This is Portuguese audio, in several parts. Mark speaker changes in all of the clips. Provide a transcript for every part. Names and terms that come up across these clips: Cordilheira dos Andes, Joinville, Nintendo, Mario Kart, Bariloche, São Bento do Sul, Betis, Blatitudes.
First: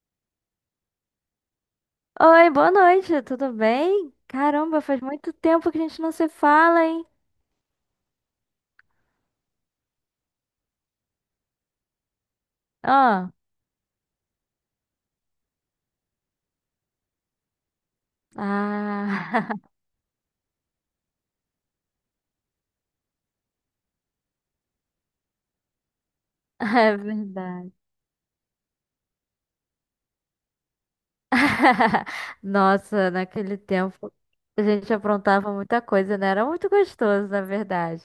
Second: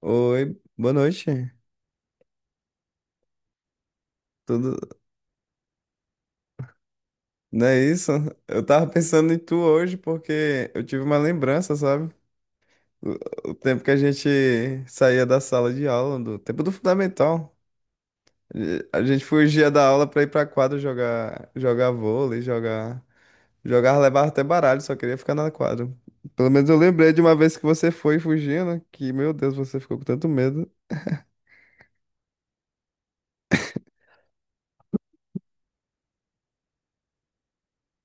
Speaker 1: Oi, boa noite.
Speaker 2: Oi, boa noite, tudo bem?
Speaker 1: Tudo,
Speaker 2: Caramba, faz muito tempo que a gente não se fala, hein?
Speaker 1: não é isso? Eu tava pensando em tu hoje porque eu tive uma lembrança, sabe?
Speaker 2: Ah,
Speaker 1: O tempo que a gente saía da sala de aula, do tempo do fundamental. E a gente
Speaker 2: ah,
Speaker 1: fugia da aula pra ir pra quadra jogar, jogar vôlei, jogar, levar até baralho, só queria ficar na quadra. Pelo menos eu
Speaker 2: é
Speaker 1: lembrei de uma vez que
Speaker 2: verdade.
Speaker 1: você foi fugindo, que, meu Deus, você ficou com tanto medo.
Speaker 2: Nossa, naquele tempo a gente aprontava muita coisa, né? Era muito gostoso, na verdade.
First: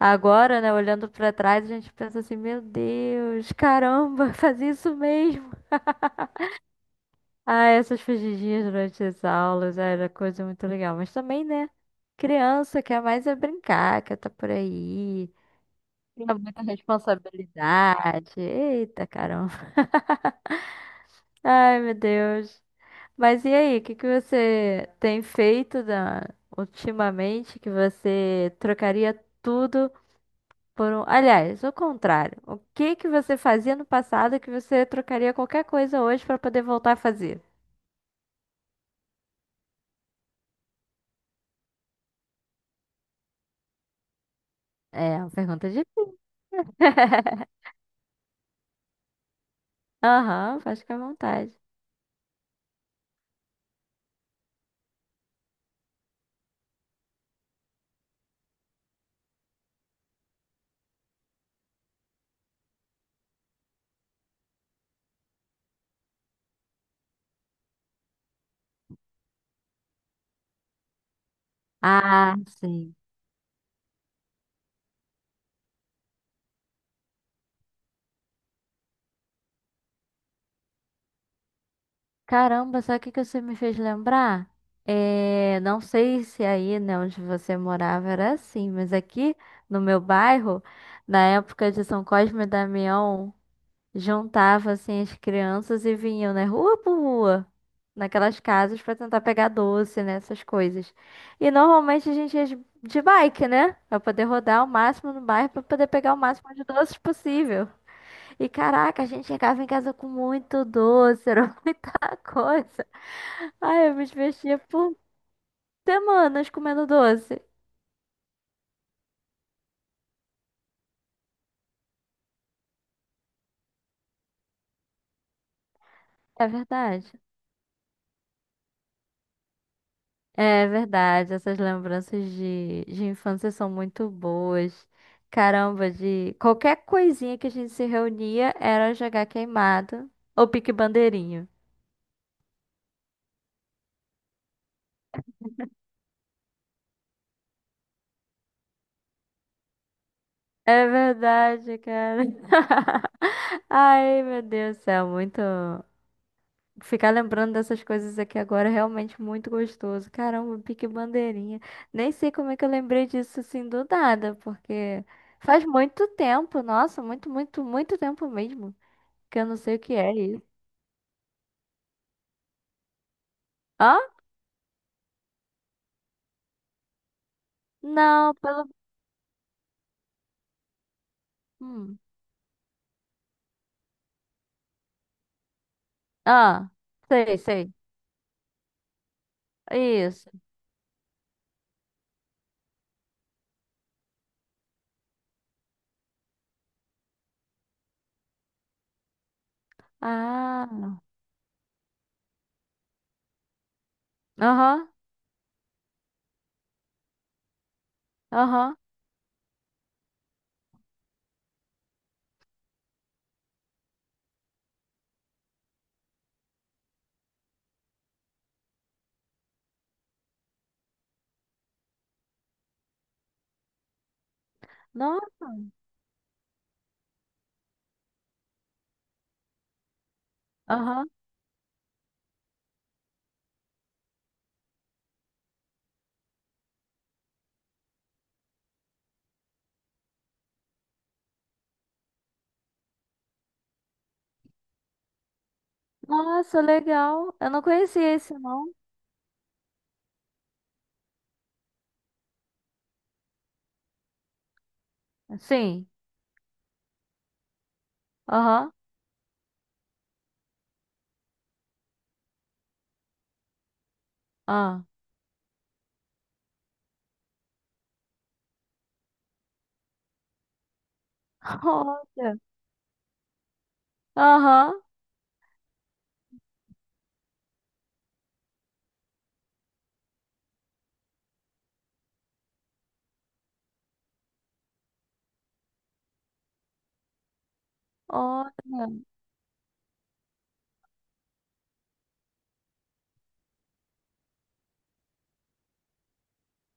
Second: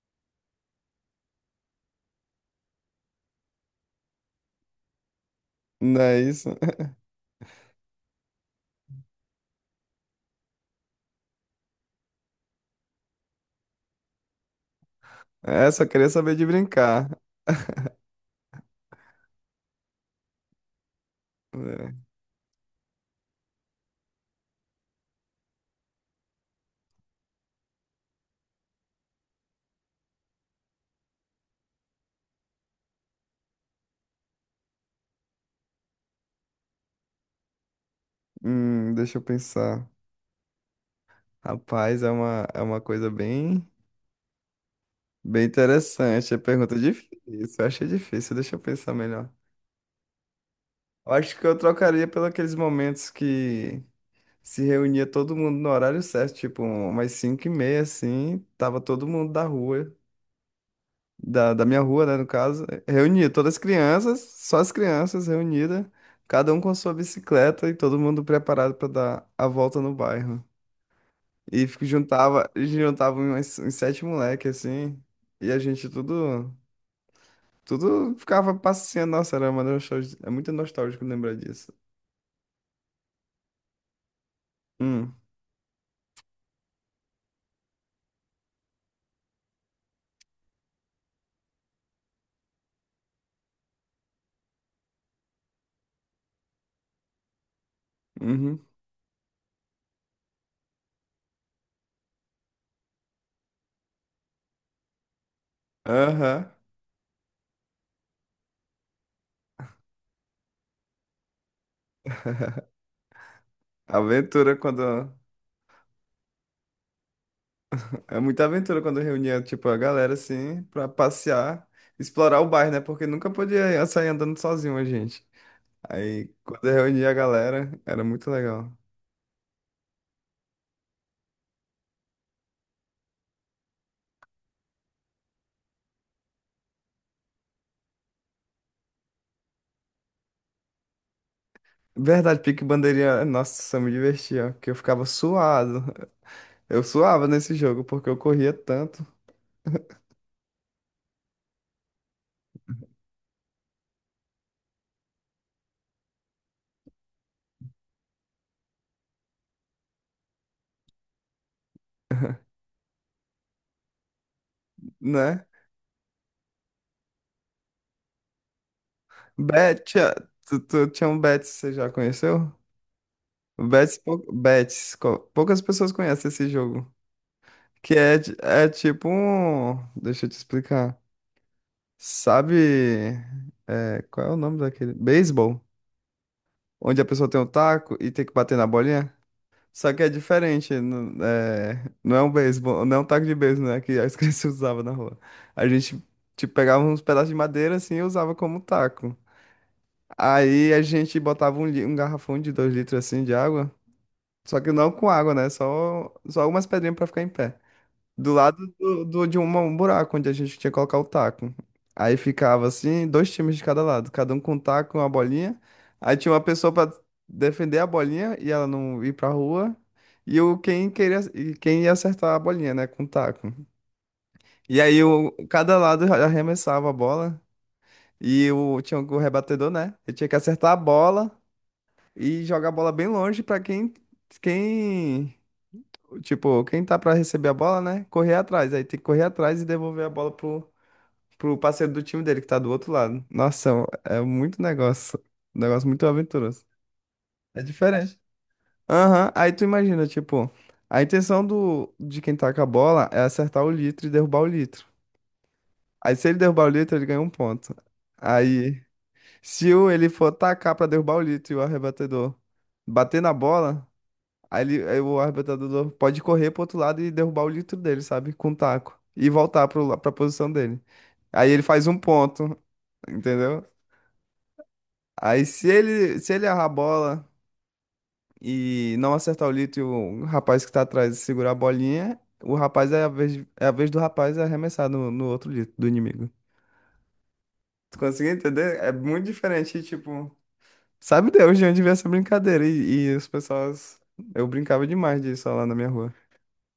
Speaker 2: Agora, né, olhando pra trás, a gente pensa assim, meu Deus, caramba, fazia isso mesmo.
Speaker 1: Não é isso?
Speaker 2: Ah, essas fugidinhas durante as aulas ah, era coisa muito legal, mas também, né? Criança quer mais é brincar, quer estar por aí.
Speaker 1: É, só queria
Speaker 2: Tinha
Speaker 1: saber de
Speaker 2: muita
Speaker 1: brincar.
Speaker 2: responsabilidade. Eita, caramba. Ai,
Speaker 1: É.
Speaker 2: meu Deus. Mas e aí, o que que você tem feito da- ultimamente que você trocaria tudo por um. Aliás, o contrário. O que que você fazia no passado que você trocaria qualquer coisa hoje pra poder voltar a fazer?
Speaker 1: Deixa eu pensar. Rapaz, é uma coisa bem,
Speaker 2: É, uma
Speaker 1: bem
Speaker 2: pergunta difícil.
Speaker 1: interessante. É pergunta é difícil. Eu achei difícil, deixa eu pensar melhor.
Speaker 2: Aham, faz com à
Speaker 1: Eu acho que eu
Speaker 2: vontade.
Speaker 1: trocaria pelos aqueles momentos que se reunia todo mundo no horário certo, tipo umas 5 e meia, assim, tava todo mundo da rua, da minha rua, né, no caso, reunia todas as crianças, só as crianças reunidas, cada um com sua bicicleta e todo mundo preparado para dar a volta no bairro. E
Speaker 2: Ah,
Speaker 1: juntava,
Speaker 2: sim.
Speaker 1: juntava uns sete moleques, assim. E a gente tudo. Tudo ficava passeando. Nossa, era uma nostalgia. É muito nostálgico lembrar disso.
Speaker 2: Caramba, sabe o que que você me fez lembrar?
Speaker 1: Hum,
Speaker 2: É, não sei se aí, né, onde você morava era assim, mas aqui no meu bairro, na época de São Cosme e Damião, juntava assim as crianças e vinham, né, rua por rua, naquelas
Speaker 1: uhum.
Speaker 2: casas pra tentar pegar doce, né, essas coisas. E normalmente a gente ia de bike, né, pra poder rodar o máximo no bairro pra poder pegar o
Speaker 1: Aham.
Speaker 2: máximo de doces possível. E caraca, a gente chegava em casa com muito doce, era muita coisa. Ai, eu me
Speaker 1: Aventura
Speaker 2: divertia por
Speaker 1: quando.
Speaker 2: semanas comendo doce.
Speaker 1: É muita aventura quando reunia, tipo, a galera, assim, pra passear, explorar o bairro, né? Porque nunca podia sair andando sozinho a gente. Aí,
Speaker 2: É
Speaker 1: quando eu reunia
Speaker 2: verdade.
Speaker 1: a galera, era muito legal.
Speaker 2: É verdade. Essas lembranças de infância são muito boas. Caramba, de qualquer coisinha que a gente se reunia era jogar queimado ou pique bandeirinho.
Speaker 1: Verdade, pique bandeirinha. Nossa, eu me divertia, porque eu ficava suado. Eu suava nesse jogo porque eu corria tanto,
Speaker 2: É verdade, cara. Ai, meu Deus do céu, muito. Ficar lembrando dessas coisas aqui agora é realmente muito gostoso. Caramba, pique bandeirinha. Nem sei como é que eu lembrei disso assim do nada, porque
Speaker 1: né?
Speaker 2: faz muito tempo, nossa, muito, muito, muito tempo mesmo, que eu não sei o que é
Speaker 1: Betia,
Speaker 2: isso.
Speaker 1: tu tinha um Betis, você já conheceu? O Betis,
Speaker 2: Hã?
Speaker 1: Betis, poucas pessoas conhecem esse jogo. Que é,
Speaker 2: Não,
Speaker 1: é
Speaker 2: pelo.
Speaker 1: tipo um. Deixa eu te explicar.
Speaker 2: hum.
Speaker 1: Sabe. É, qual é o nome daquele? Beisebol.
Speaker 2: Ah,
Speaker 1: Onde a pessoa
Speaker 2: sei,
Speaker 1: tem um
Speaker 2: sei.
Speaker 1: taco e tem que bater na bolinha. Só que é
Speaker 2: Isso.
Speaker 1: diferente. Não é um beisebol, não é um taco de beisebol, né? Que as crianças usavam na rua. A gente, tipo, pegava uns pedaços de madeira assim e usava como taco.
Speaker 2: Ah,
Speaker 1: Aí a gente botava um, um garrafão de dois litros assim de água, só que
Speaker 2: aham,
Speaker 1: não com água, né? Só algumas pedrinhas pra ficar em pé. Do lado
Speaker 2: aham.
Speaker 1: um buraco onde a gente tinha que colocar o taco. Aí ficava assim, dois times de cada lado, cada um com um taco e uma bolinha. Aí tinha uma pessoa pra defender a bolinha e ela não ir pra rua. E o quem queria e quem ia acertar a bolinha, né, com o taco. E aí
Speaker 2: Não,
Speaker 1: o, cada lado arremessava a bola e o tinha o rebatedor, né? Ele tinha que acertar a
Speaker 2: aham.
Speaker 1: bola e jogar a bola bem longe pra quem, tipo, quem tá pra receber a bola, né? Correr atrás. Aí tem que correr atrás e devolver a bola pro, pro parceiro do time dele que tá do outro lado. Nossa, é muito negócio. Um negócio muito
Speaker 2: Nossa,
Speaker 1: aventuroso.
Speaker 2: legal. Eu
Speaker 1: É
Speaker 2: não conhecia
Speaker 1: diferente.
Speaker 2: esse, não.
Speaker 1: Aham, aí tu imagina, tipo, a intenção do, de quem tá com a bola é acertar o litro e derrubar o litro.
Speaker 2: Sim,
Speaker 1: Aí se ele derrubar o litro, ele ganha um ponto.
Speaker 2: aham,
Speaker 1: Aí, se o, ele for tacar pra derrubar o litro e o arrebatedor bater na bola, aí,
Speaker 2: ah.
Speaker 1: aí o arrebentador pode correr pro outro lado e derrubar o litro dele, sabe? Com o taco. E voltar pro, pra posição dele. Aí ele faz um
Speaker 2: Olha,
Speaker 1: ponto, entendeu?
Speaker 2: aham,
Speaker 1: Aí se ele errar a bola e não acertar o litro e o rapaz que tá atrás segurar a bolinha, o rapaz é a vez do rapaz arremessar no outro litro do inimigo. Tu conseguiu
Speaker 2: olha.
Speaker 1: entender? É muito diferente, tipo. Sabe Deus de onde veio essa brincadeira? E as pessoas. Eu brincava demais disso lá na minha rua.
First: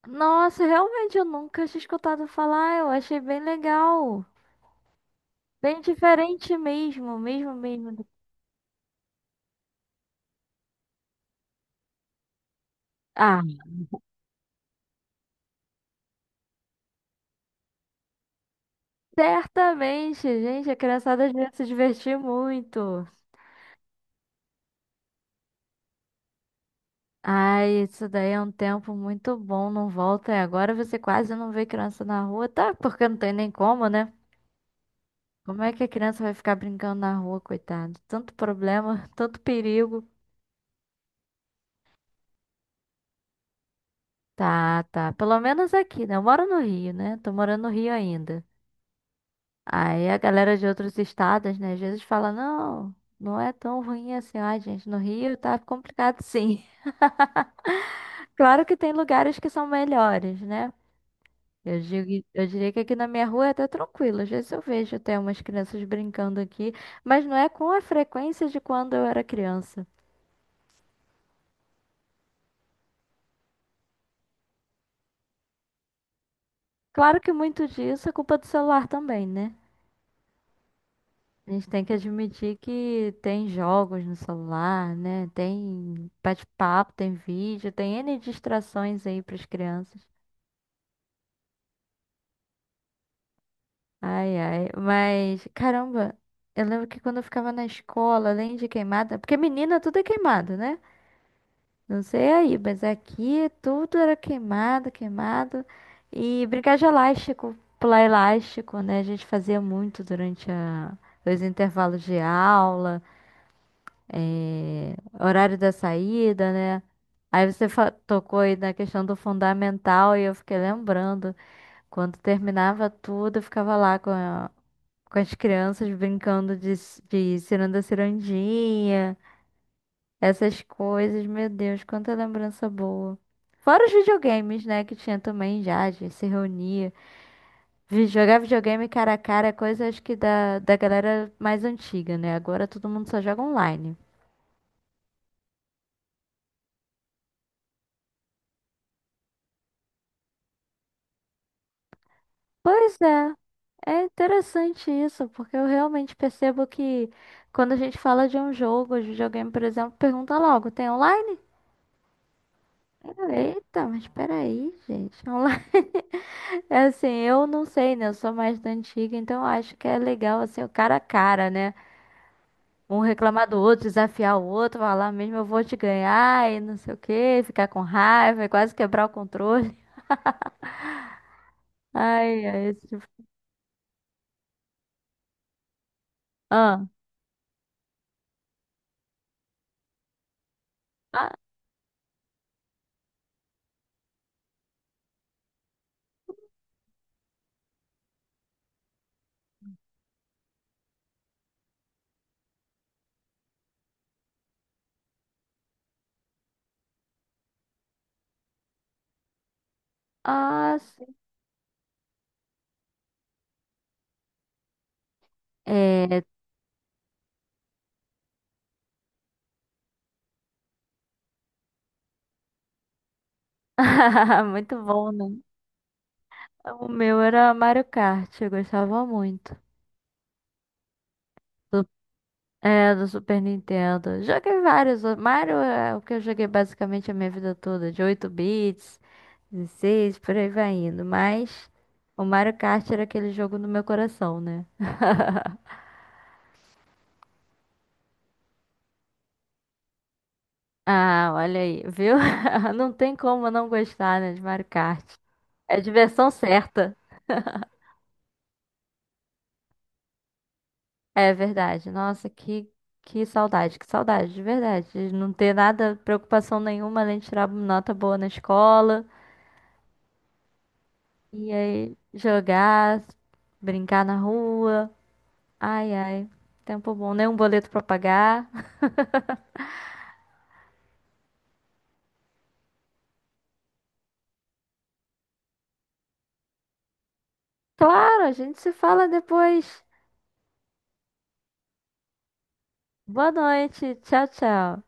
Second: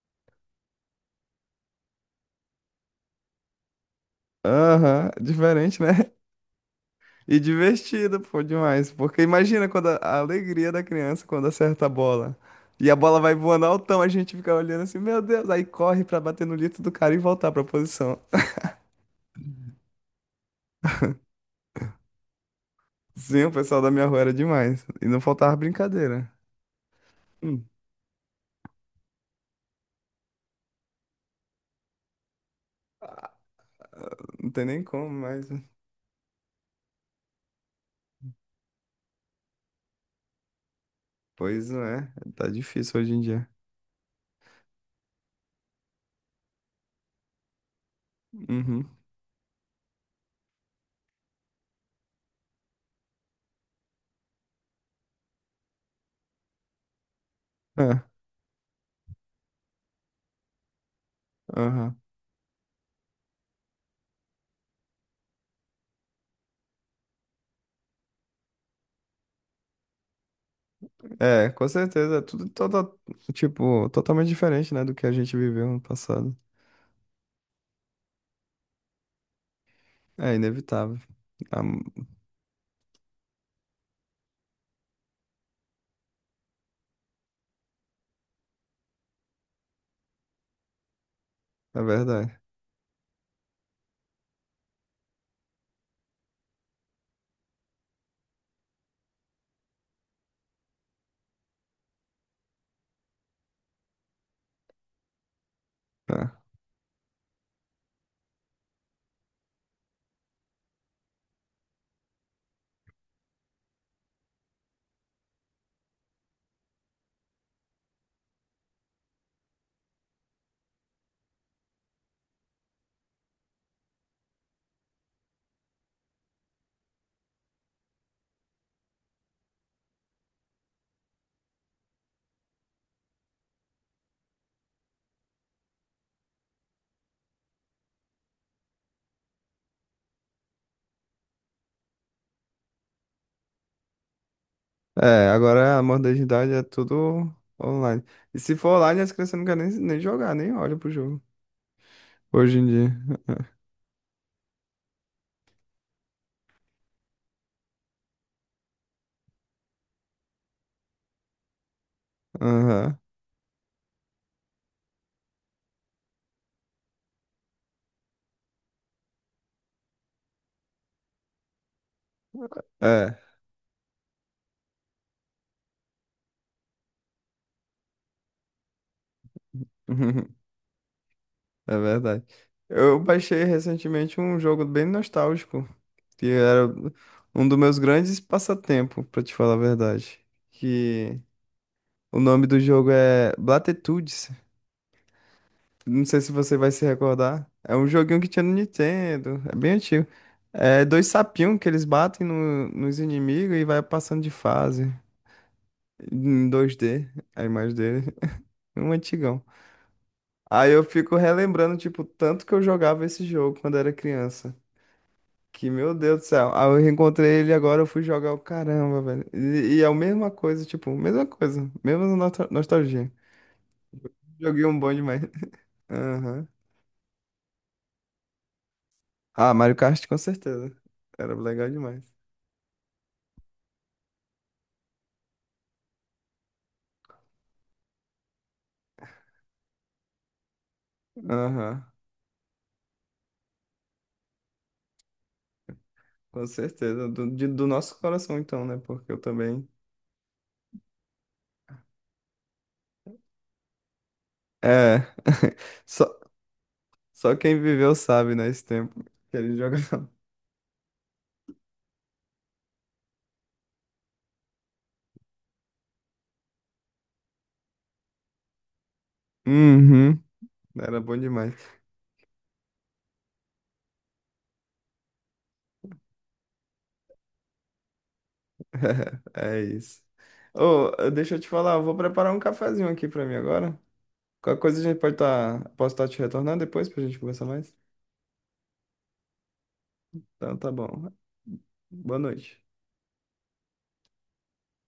Speaker 2: Nossa, realmente eu nunca tinha escutado falar. Eu achei bem legal.
Speaker 1: Aham, diferente,
Speaker 2: Bem
Speaker 1: né?
Speaker 2: diferente mesmo,
Speaker 1: E
Speaker 2: mesmo, mesmo.
Speaker 1: divertido, pô, demais. Porque imagina quando a alegria da criança quando acerta a bola. E a bola vai
Speaker 2: Ah,
Speaker 1: voando altão, a gente fica olhando assim, meu Deus, aí corre pra bater no litro do cara e voltar pra posição.
Speaker 2: certamente, gente. A criançada devia se divertir muito.
Speaker 1: Sim, o pessoal da minha rua era demais. E não faltava brincadeira. Hum,
Speaker 2: Ai, isso daí é um tempo muito bom, não volta. E agora você quase não vê criança na rua. Tá, porque não tem nem como, né?
Speaker 1: não tem nem como, mas.
Speaker 2: Como é que a criança vai ficar brincando na rua, coitado? Tanto problema, tanto perigo.
Speaker 1: Pois não é, tá difícil hoje em dia.
Speaker 2: Tá, tá. Pelo menos aqui, né? Eu moro no Rio, né? Tô morando no Rio ainda.
Speaker 1: Uhum.
Speaker 2: Aí a galera de outros estados, né, às vezes fala, não, não é tão ruim assim. Ai, gente, no Rio tá complicado sim.
Speaker 1: É,
Speaker 2: Claro que tem lugares que são melhores, né?
Speaker 1: aham.
Speaker 2: Eu diria que aqui na minha rua é até tranquilo. Às vezes eu vejo até umas crianças brincando aqui, mas não é com a frequência de quando eu era criança.
Speaker 1: É, com certeza. É tudo toda, tipo, totalmente diferente, né, do que a gente viveu no passado.
Speaker 2: Claro que muito disso é culpa do celular também, né?
Speaker 1: É inevitável.
Speaker 2: A
Speaker 1: Ah,
Speaker 2: gente tem que admitir que tem jogos no celular, né? Tem bate-papo, tem vídeo, tem N distrações aí para as crianças.
Speaker 1: é verdade.
Speaker 2: Ai, ai. Mas, caramba, eu lembro que quando eu ficava na escola, além de queimada, porque menina tudo é queimado, né? Não sei aí, mas aqui tudo era queimado, queimado.
Speaker 1: É.
Speaker 2: E brincar de elástico, pular elástico, né? A gente fazia muito durante os intervalos de aula, horário da saída, né? Tocou aí na questão do fundamental e eu fiquei lembrando. Quando terminava tudo, eu ficava lá com as crianças brincando de ciranda cirandinha, essas coisas, meu Deus, quanta lembrança boa. Fora os videogames, né, que tinha também já, a gente se reunia. Jogar videogame cara a cara é coisa acho que da galera mais antiga, né? Agora todo mundo só joga online.
Speaker 1: É, agora a modernidade é tudo online. E se for online, as crianças não querem nem jogar, nem olham pro jogo. Hoje em dia.
Speaker 2: Pois é, é interessante isso, porque eu realmente percebo que quando a gente fala de um jogo, de videogame, por exemplo, pergunta logo, tem online?
Speaker 1: Aham.
Speaker 2: Eita, mas peraí, gente, online. É assim, eu não sei, né? Eu sou mais da antiga, então eu acho que é legal, assim, o cara a cara, né? Um
Speaker 1: É.
Speaker 2: reclamar do outro, desafiar o outro, falar mesmo, eu vou te ganhar e não sei o quê, ficar com raiva e quase quebrar o controle.
Speaker 1: É verdade.
Speaker 2: Ai, ai, esse
Speaker 1: Eu
Speaker 2: tipo.
Speaker 1: baixei recentemente um jogo bem nostálgico, que era
Speaker 2: Ah,
Speaker 1: um dos meus grandes passatempos, pra te falar a verdade. Que
Speaker 2: ah,
Speaker 1: o nome do jogo é Blatitudes. Não sei se você vai se recordar. É um joguinho que tinha no Nintendo. É bem antigo. É dois sapinhos que eles batem nos inimigos e vai passando de fase. Em 2D, a imagem dele. Um antigão. Aí
Speaker 2: ah,
Speaker 1: eu
Speaker 2: sim.
Speaker 1: fico relembrando, tipo, tanto que eu jogava esse jogo quando era criança. Que, meu Deus do
Speaker 2: É.
Speaker 1: céu. Aí eu reencontrei ele agora, eu fui jogar o caramba, velho. E é a mesma coisa, tipo, mesma coisa. Mesma nostalgia. Joguei um
Speaker 2: Muito
Speaker 1: bom
Speaker 2: bom,
Speaker 1: demais.
Speaker 2: né?
Speaker 1: Aham.
Speaker 2: O meu era Mario Kart, eu gostava
Speaker 1: Ah,
Speaker 2: muito.
Speaker 1: Mario Kart com certeza. Era legal
Speaker 2: Do-
Speaker 1: demais.
Speaker 2: É, do Super Nintendo. Joguei vários. Outros. Mario é o que eu joguei basicamente a minha vida toda, de 8 bits. 16, por aí vai indo. Mas
Speaker 1: Aham,
Speaker 2: o Mario Kart era aquele jogo no meu coração, né?
Speaker 1: com certeza. Do, do nosso coração, então, né? Porque eu também.
Speaker 2: Ah, olha aí, viu? Não tem como não gostar, né, de Mario
Speaker 1: É.
Speaker 2: Kart. É a
Speaker 1: Só,
Speaker 2: diversão certa.
Speaker 1: só quem viveu sabe, né? Esse tempo que ele jogava.
Speaker 2: É verdade. Nossa, que saudade, de verdade. De não ter nada, preocupação nenhuma, além de tirar nota boa na escola.
Speaker 1: Uhum. Era bom
Speaker 2: E
Speaker 1: demais.
Speaker 2: aí, jogar, brincar na rua. Ai, ai, tempo bom, nem um boleto pra pagar.
Speaker 1: É isso. Ô, deixa eu te falar, eu vou preparar um cafezinho aqui pra mim agora. Qualquer coisa a gente pode estar. Posso estar te retornando depois pra gente conversar mais?
Speaker 2: Claro, a gente se fala depois.
Speaker 1: Então tá bom. Boa noite.
Speaker 2: Boa noite. Tchau, tchau.